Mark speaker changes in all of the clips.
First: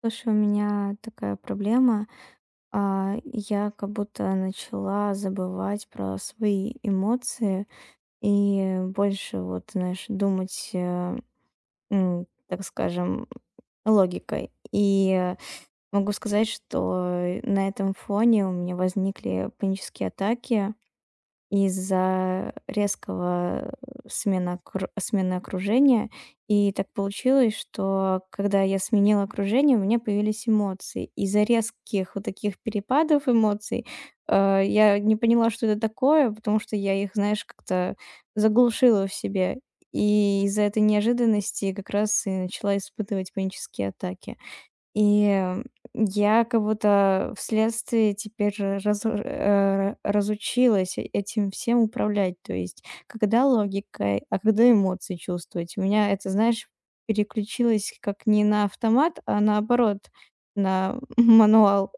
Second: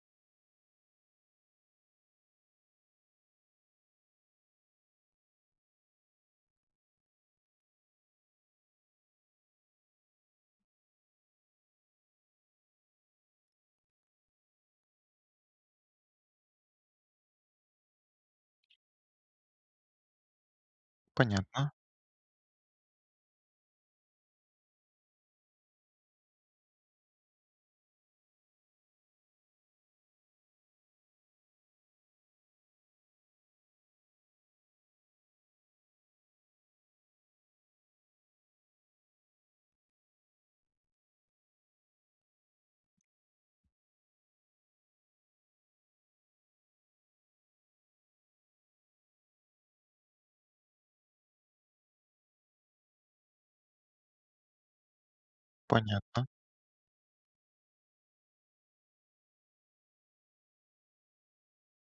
Speaker 1: Слушай, у меня такая проблема. Я как будто начала забывать про свои эмоции и больше, вот, знаешь, думать, так скажем, логикой. И могу сказать, что на этом фоне у меня возникли панические атаки
Speaker 2: Понятно,
Speaker 1: из-за резкого смены окружения. И так получилось, что когда я сменила окружение, у меня появились эмоции. Из-за резких вот таких перепадов эмоций я не поняла, что это такое, потому что я их, знаешь, как-то заглушила в себе. И из-за этой неожиданности как раз и начала испытывать панические атаки. И я как будто вследствие теперь разучилась этим всем управлять. То есть когда логика, а когда эмоции чувствовать. У меня
Speaker 2: понятно.
Speaker 1: это, знаешь, переключилось как не на автомат, а наоборот, на мануал.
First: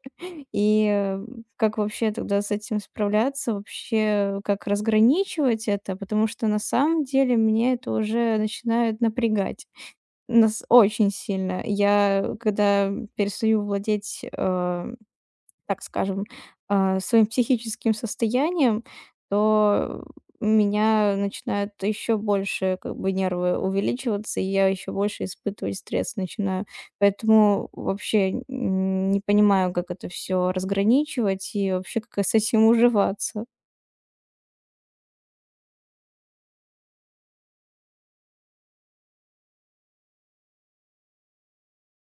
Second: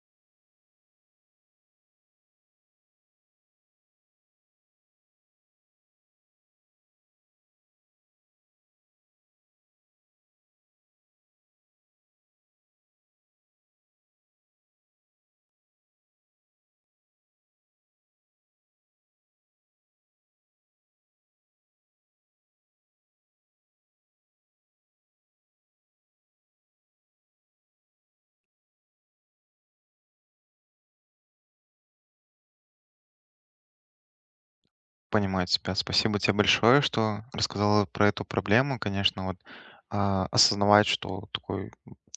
Speaker 1: И, э, как вообще тогда с этим справляться? Вообще, как разграничивать это? Потому что на самом деле мне это уже начинает напрягать. Нас очень сильно. Я, когда перестаю владеть, так скажем, своим психическим состоянием, то меня начинают еще больше как бы нервы увеличиваться, и я еще больше испытывать стресс начинаю. Поэтому вообще не понимаю, как это все разграничивать и вообще как с этим уживаться.
Speaker 2: Понимаю тебя. Спасибо тебе большое, что рассказала про эту проблему. Конечно, вот осознавать, что такой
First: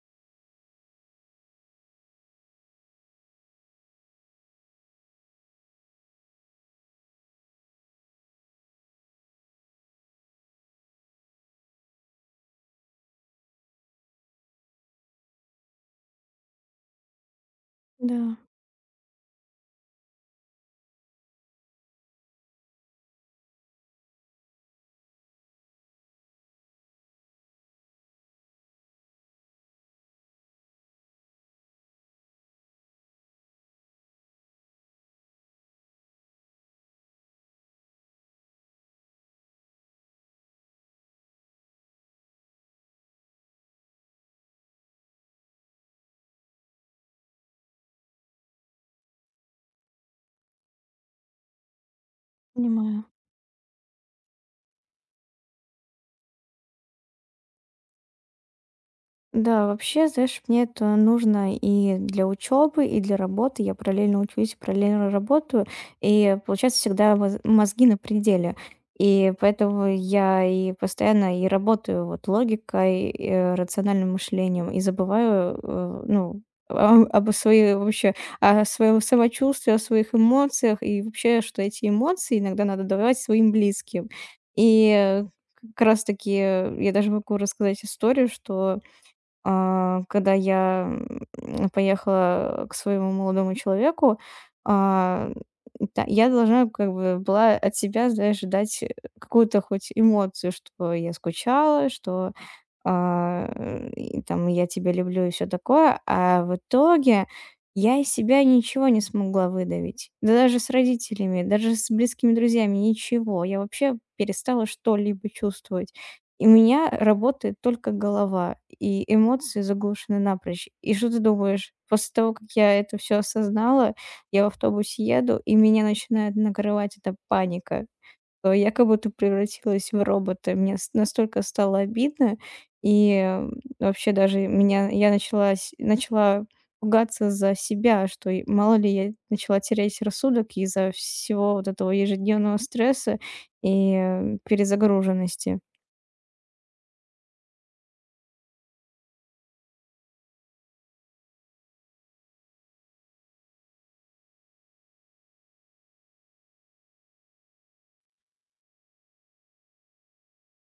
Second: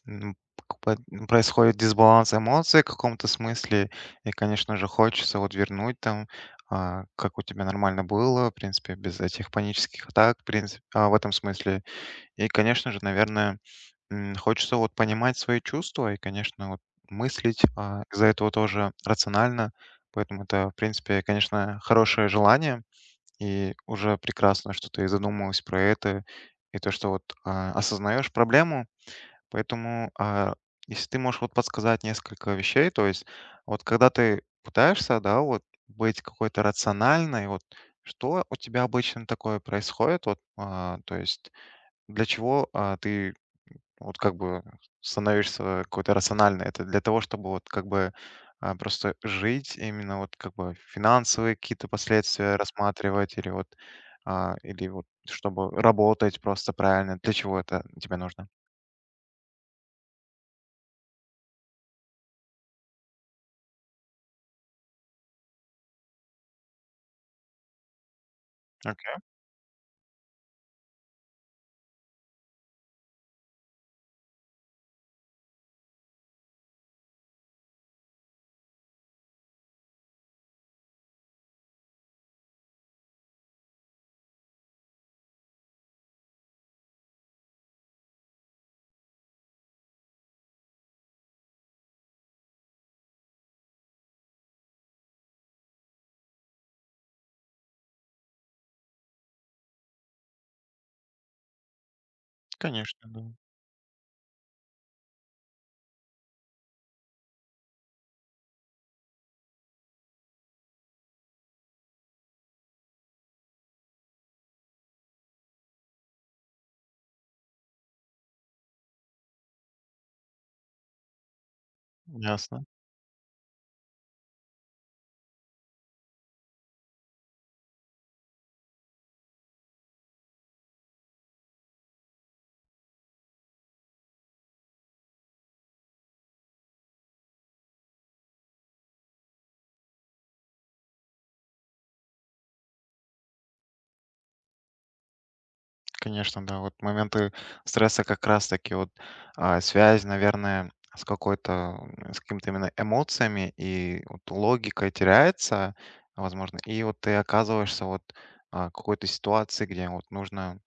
Speaker 2: м, как бы происходит дисбаланс эмоций в каком-то смысле, и, конечно же, хочется вот вернуть там, как у тебя нормально было, в принципе, без этих панических атак, в принципе, в этом смысле. И, конечно же, наверное, хочется вот понимать свои чувства и, конечно, вот мыслить
Speaker 1: Да,
Speaker 2: из-за этого тоже рационально. Поэтому это, в принципе, конечно, хорошее желание. И уже прекрасно, что ты задумалась про это. И то, что вот осознаешь проблему. Поэтому, если ты можешь вот подсказать несколько вещей, то есть вот когда ты пытаешься, да, вот быть какой-то рациональной, вот что у тебя обычно такое происходит, вот, то есть для чего, ты вот как бы становишься какой-то рациональной? Это для того, чтобы вот как бы, просто жить, именно вот как бы финансовые какие-то последствия
Speaker 1: понимаю.
Speaker 2: рассматривать или вот, или вот чтобы работать просто правильно? Для чего это тебе нужно?
Speaker 1: Да, вообще, знаешь, мне это нужно и для учебы, и для работы. Я параллельно учусь, параллельно работаю, и получается всегда мозги на пределе.
Speaker 2: Окей,
Speaker 1: И поэтому я и постоянно и работаю вот логикой, рациональным мышлением, и забываю, ну, об своей вообще, о своем самочувствии, о своих эмоциях, и вообще, что эти эмоции иногда надо давать своим близким. И э, как раз-таки я даже могу рассказать историю, что когда я, поехала к своему молодому человеку, а, та я должна как бы была от себя, знаешь, дать какую-то хоть эмоцию, что я скучала, что
Speaker 2: конечно, да.
Speaker 1: и там я тебя люблю и все такое, а в итоге я из себя ничего не смогла выдавить. Да даже с родителями, даже с близкими друзьями, ничего. Я вообще перестала что-либо чувствовать. И у меня работает только голова, и эмоции заглушены напрочь. И что ты думаешь? После того, как
Speaker 2: Ясно.
Speaker 1: я это все осознала, я в автобусе еду, и меня начинает накрывать эта паника, что я как будто превратилась в робота. Мне настолько стало обидно, вообще даже меня я начала начала пугаться за себя, что мало ли я начала терять рассудок из-за всего вот этого ежедневного стресса перезагруженности.
Speaker 2: Конечно, да. Вот моменты стресса как раз-таки вот связь, наверное, с какой-то, с какими-то именно эмоциями и вот логикой теряется, возможно, и вот ты оказываешься вот в какой-то ситуации, где вот нужно,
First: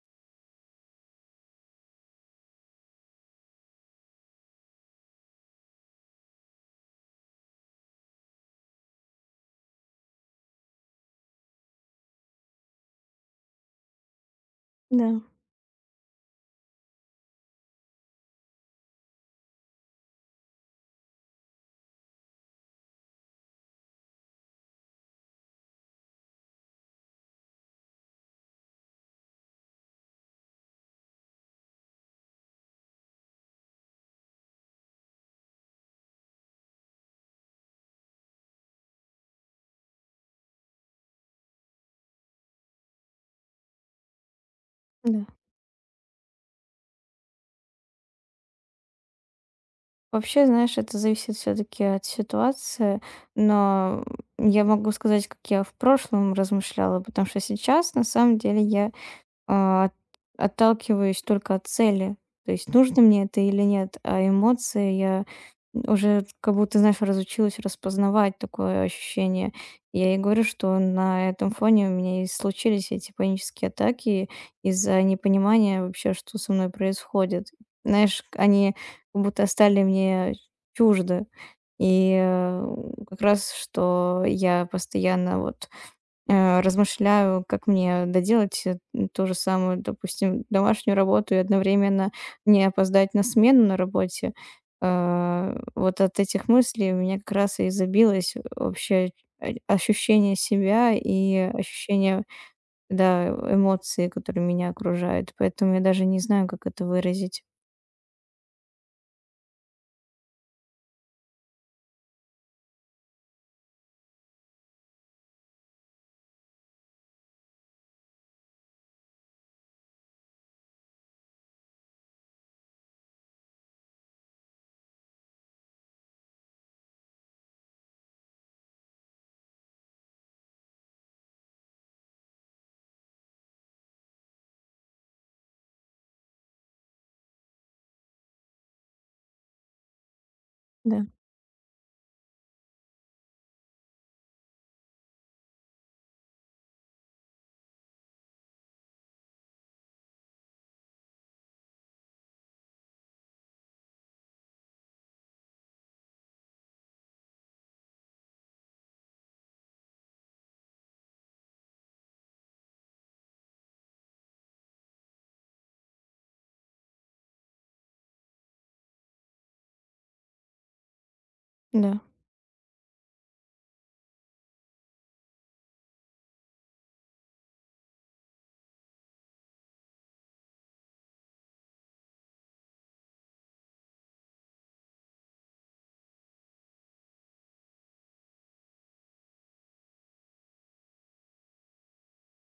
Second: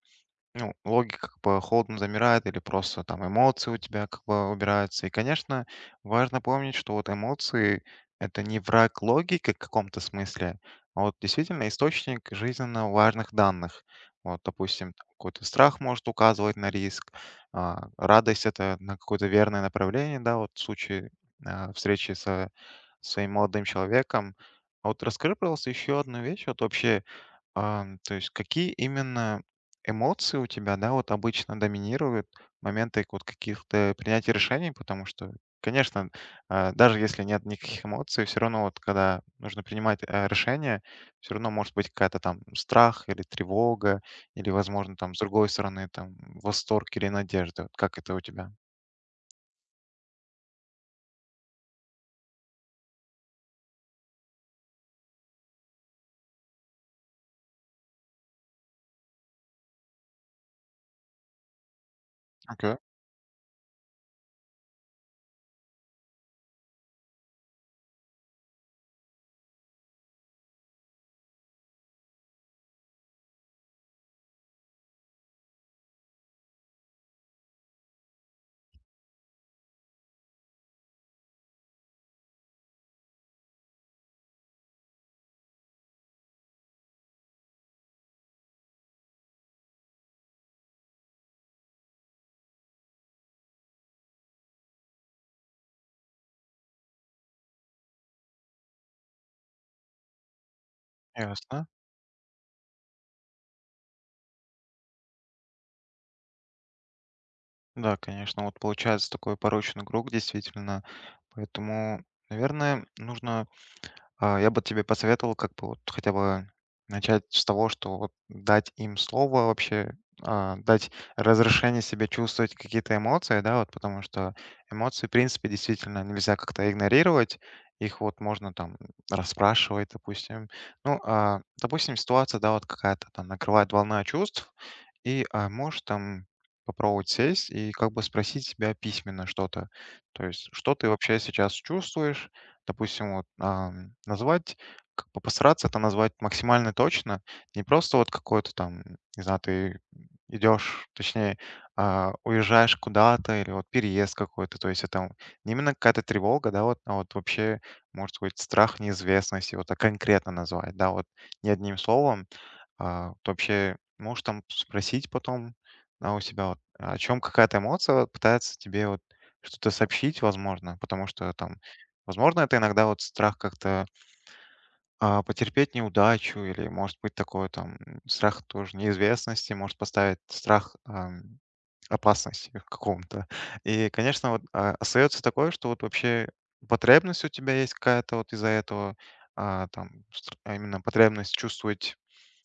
Speaker 2: ну, логика как бы холодно замирает или просто там эмоции у тебя как бы убираются. И, конечно, важно помнить, что вот эмоции — это не враг логики в каком-то смысле, а вот действительно источник жизненно важных данных. Вот, допустим,
Speaker 1: Да,
Speaker 2: какой-то страх может указывать на риск, радость — это на какое-то верное направление, да, вот в случае встречи со своим молодым человеком. А вот расскажи, пожалуйста, еще одну вещь. Вот вообще, то есть, какие именно эмоции у тебя, да, вот обычно доминируют моменты вот каких-то принятия решений? Потому что, конечно, даже если нет никаких эмоций, все равно вот когда нужно принимать решение, все равно может быть какая-то там страх или тревога, или, возможно, там с
Speaker 1: да.
Speaker 2: другой стороны там восторг или надежда. Вот как это у тебя?
Speaker 1: Вообще, знаешь, это зависит все-таки от ситуации, но я могу сказать, как я в прошлом размышляла, потому что сейчас, на самом деле, я а, от- отталкиваюсь только от цели. То есть
Speaker 2: Окей,
Speaker 1: нужно мне это или нет, а эмоции я уже как будто, знаешь, разучилась распознавать такое ощущение. Я и говорю, что на этом фоне у меня и случились эти панические атаки из-за непонимания вообще, что со мной происходит. Знаешь, они как будто стали мне чужды. И э, как раз, что я постоянно размышляю, как мне доделать, ту же самую, допустим, домашнюю работу и одновременно не опоздать на смену на работе. Вот от этих мыслей у меня как раз и забилось вообще о ощущение себя и
Speaker 2: ясно.
Speaker 1: ощущение, да, эмоций, которые меня окружают. Поэтому я даже не знаю, как это выразить.
Speaker 2: Да, конечно, вот получается такой порочный круг, действительно. Поэтому, наверное, нужно. Я бы тебе посоветовал как бы вот хотя бы начать с того, что вот дать им слово вообще, дать разрешение себе чувствовать какие-то эмоции, да, вот потому что эмоции, в принципе, действительно нельзя как-то игнорировать, их вот можно там расспрашивать, допустим. Ну, допустим, ситуация, да, вот какая-то там накрывает волна чувств, и можешь там попробовать сесть и как бы спросить себя письменно что-то. То есть, что ты
Speaker 1: Да,
Speaker 2: вообще сейчас чувствуешь, допустим, вот, назвать, как бы постараться это назвать максимально точно, не просто вот какой-то там, не знаю, ты идешь, точнее, уезжаешь куда-то или вот переезд какой-то, то есть это не именно какая-то тревога, да, вот, а вот вообще, может быть, страх неизвестности, вот так конкретно назвать, да, вот не одним словом, вот вообще можешь там спросить потом, у себя вот, о чем какая-то эмоция вот пытается тебе вот что-то сообщить, возможно. Потому что там,
Speaker 1: да,
Speaker 2: возможно, это иногда вот страх как-то, потерпеть неудачу или, может быть, такое там, страх тоже неизвестности может поставить, страх, опасности в каком-то. И, конечно, вот, остается такое, что вот вообще потребность у тебя есть какая-то вот из-за этого, там, а именно потребность чувствовать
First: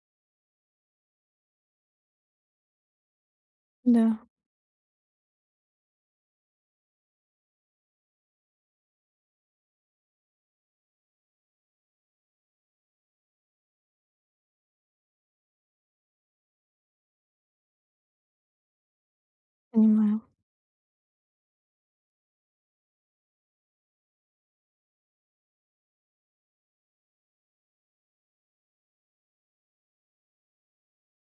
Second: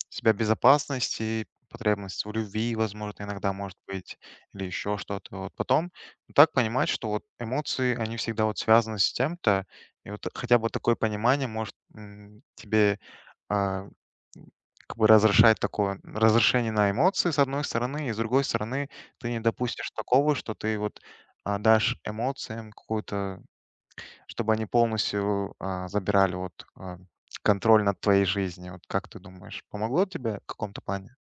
Speaker 2: себя в безопасности, потребность в любви, возможно, иногда может быть,
Speaker 1: да,
Speaker 2: или еще что-то. Вот потом так понимать, что вот эмоции, они всегда вот связаны с тем-то, и вот хотя бы такое понимание может, тебе а, м, как бы разрешать такое разрешение на эмоции, с одной стороны, и с другой стороны ты не допустишь
Speaker 1: понимаю.
Speaker 2: такого, что ты вот, дашь эмоциям какую-то, чтобы они полностью, забирали вот, контроль над твоей жизнью. Вот как ты думаешь, помогло тебе в каком-то плане?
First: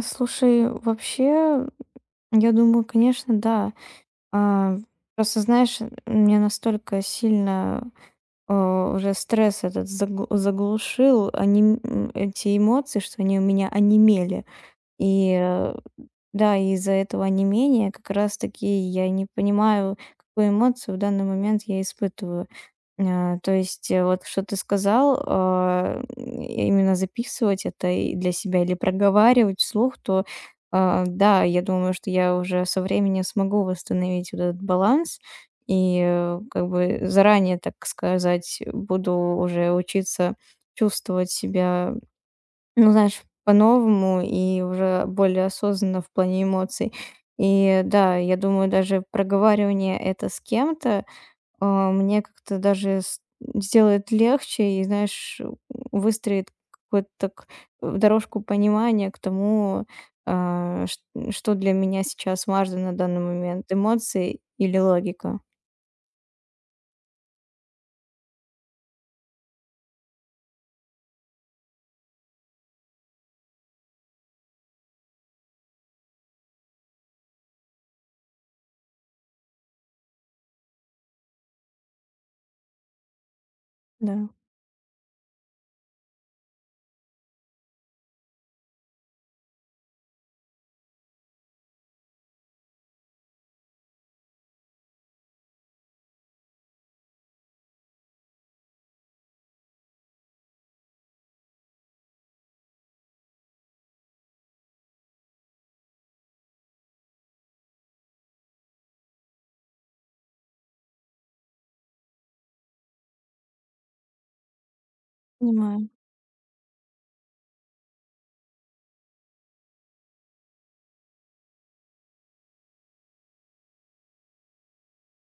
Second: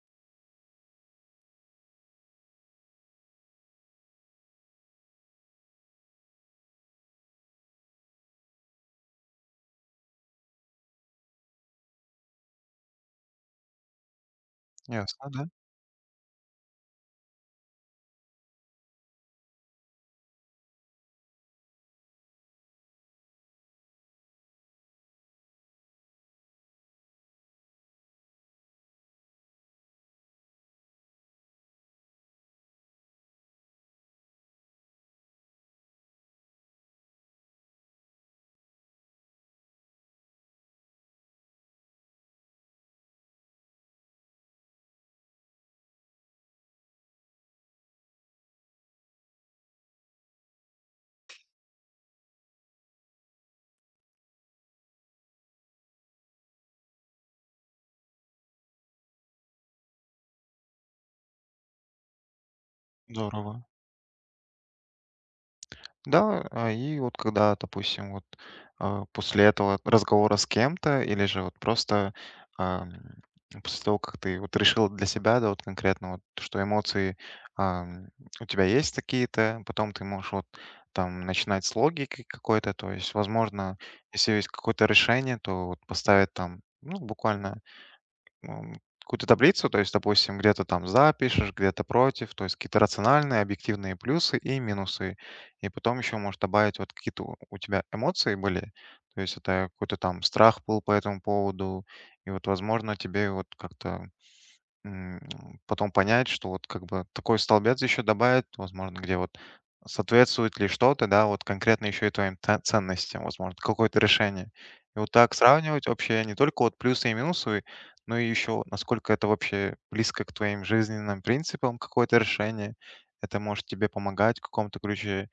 Speaker 1: Слушай, вообще, я думаю, конечно, да. А, просто, знаешь, мне настолько сильно, уже стресс этот заглушил, они эти эмоции, что они у меня онемели.
Speaker 2: Ясно,
Speaker 1: И,
Speaker 2: да?
Speaker 1: э, да, из-за этого онемения как раз таки я не понимаю, какую эмоцию в данный момент я испытываю. То есть, вот что ты сказал, именно записывать это и для себя или проговаривать вслух, то, да, я думаю, что я уже со временем смогу восстановить вот этот баланс как бы заранее, так сказать, буду уже учиться чувствовать себя, ну, знаешь, по-новому и уже более осознанно в плане эмоций. И да, я думаю, даже проговаривание это с кем-то мне как-то даже с сделает легче и, знаешь, выстроит какую-то так дорожку понимания к тому, а, ш что для меня сейчас важно на данный
Speaker 2: Здорово.
Speaker 1: момент: эмоции или логика.
Speaker 2: Да, и вот когда, допустим, вот после этого разговора с кем-то, или же вот просто, ам, после того, как ты вот решил для себя, да, вот конкретно, вот, что эмоции, ам, у тебя есть такие-то, потом ты можешь вот там начинать с логики какой-то, то есть, возможно,
Speaker 1: Да,
Speaker 2: если есть какое-то решение, то вот поставить там, ну, буквально, какую-то таблицу, то есть, допустим, где-то там за, где-то против, то есть какие-то рациональные, объективные плюсы и минусы. И потом еще можешь добавить вот какие-то у тебя эмоции были, то есть это какой-то там страх был по этому поводу, и вот, возможно, тебе вот как-то, М, потом понять, что вот как бы такой столбец еще добавит, возможно, где вот соответствует ли что-то, да, вот конкретно еще и твоим ценностям, возможно, какое-то решение. И вот так сравнивать
Speaker 1: понимаю.
Speaker 2: вообще не только вот плюсы и минусы, но и еще вот насколько это вообще близко к твоим жизненным принципам, какое-то решение. Это может тебе помогать в каком-то ключе.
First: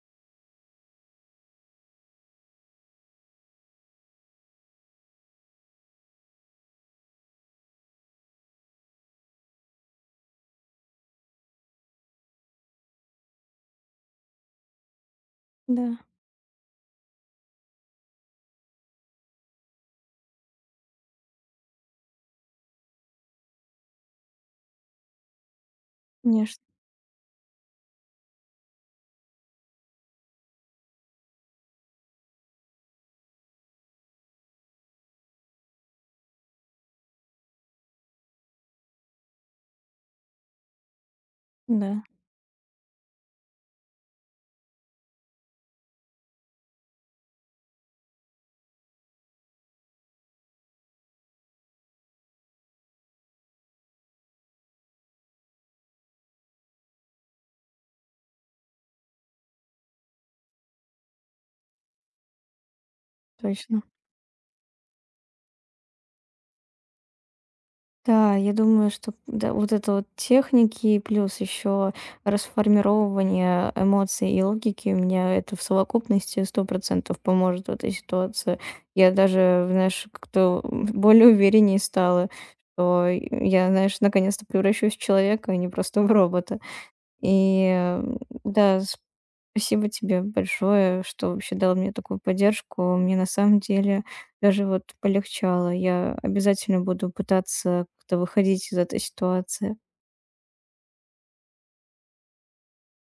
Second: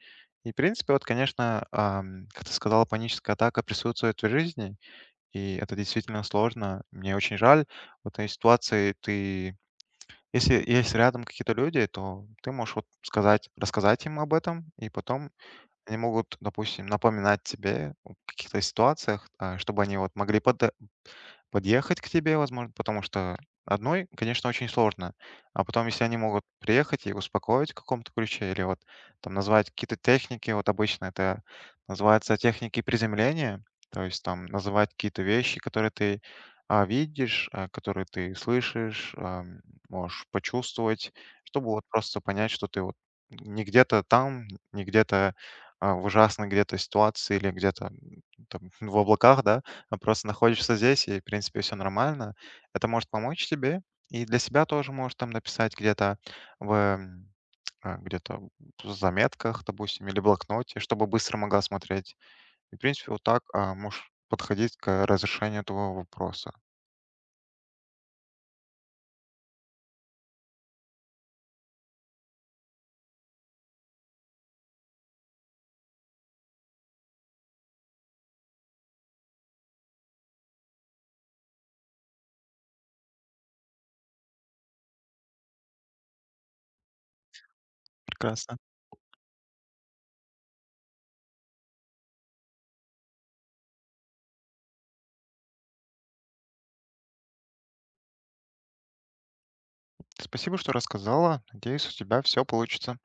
Speaker 2: И, в принципе, вот, конечно, как ты сказала, паническая атака присутствует в жизни, и это действительно сложно. Мне очень жаль. Вот в этой ситуации ты, если есть рядом какие-то люди, то ты можешь вот сказать, рассказать им об этом, и потом
Speaker 1: Да,
Speaker 2: они могут, допустим, напоминать тебе о каких-то ситуациях, чтобы они вот могли подъехать к тебе, возможно, потому что одной, конечно, очень сложно. А потом, если они могут
Speaker 1: конечно.
Speaker 2: приехать и успокоить в каком-то ключе, или вот там назвать какие-то техники, вот обычно это называется техники приземления, то есть там называть какие-то вещи, которые ты видишь, которые ты слышишь, можешь почувствовать, чтобы вот
Speaker 1: Да,
Speaker 2: просто понять, что ты вот не где-то там, не где-то в ужасной где-то ситуации или где-то, там в облаках, да, а просто находишься здесь, и, в принципе, все нормально. Это может помочь тебе, и для себя тоже можешь там написать где-то в, где-то в заметках, допустим, или блокноте, чтобы быстро могла смотреть. И, в принципе, вот так,
Speaker 1: точно.
Speaker 2: можешь подходить к разрешению этого вопроса.
Speaker 1: Да, я думаю, что да, вот это вот техники, плюс еще расформирование эмоций и логики, мне это в совокупности 100% поможет в этой ситуации. Я даже, знаешь, как-то более увереннее стала, что я, знаешь, наконец-то превращусь в человека, а не просто в робота. И э,
Speaker 2: Прекрасно.
Speaker 1: да, спасибо тебе большое, что вообще дал мне такую поддержку. Мне на самом деле даже вот полегчало. Я обязательно буду пытаться как-то выходить из этой ситуации.
Speaker 2: Спасибо, что рассказала. Надеюсь, у тебя все получится.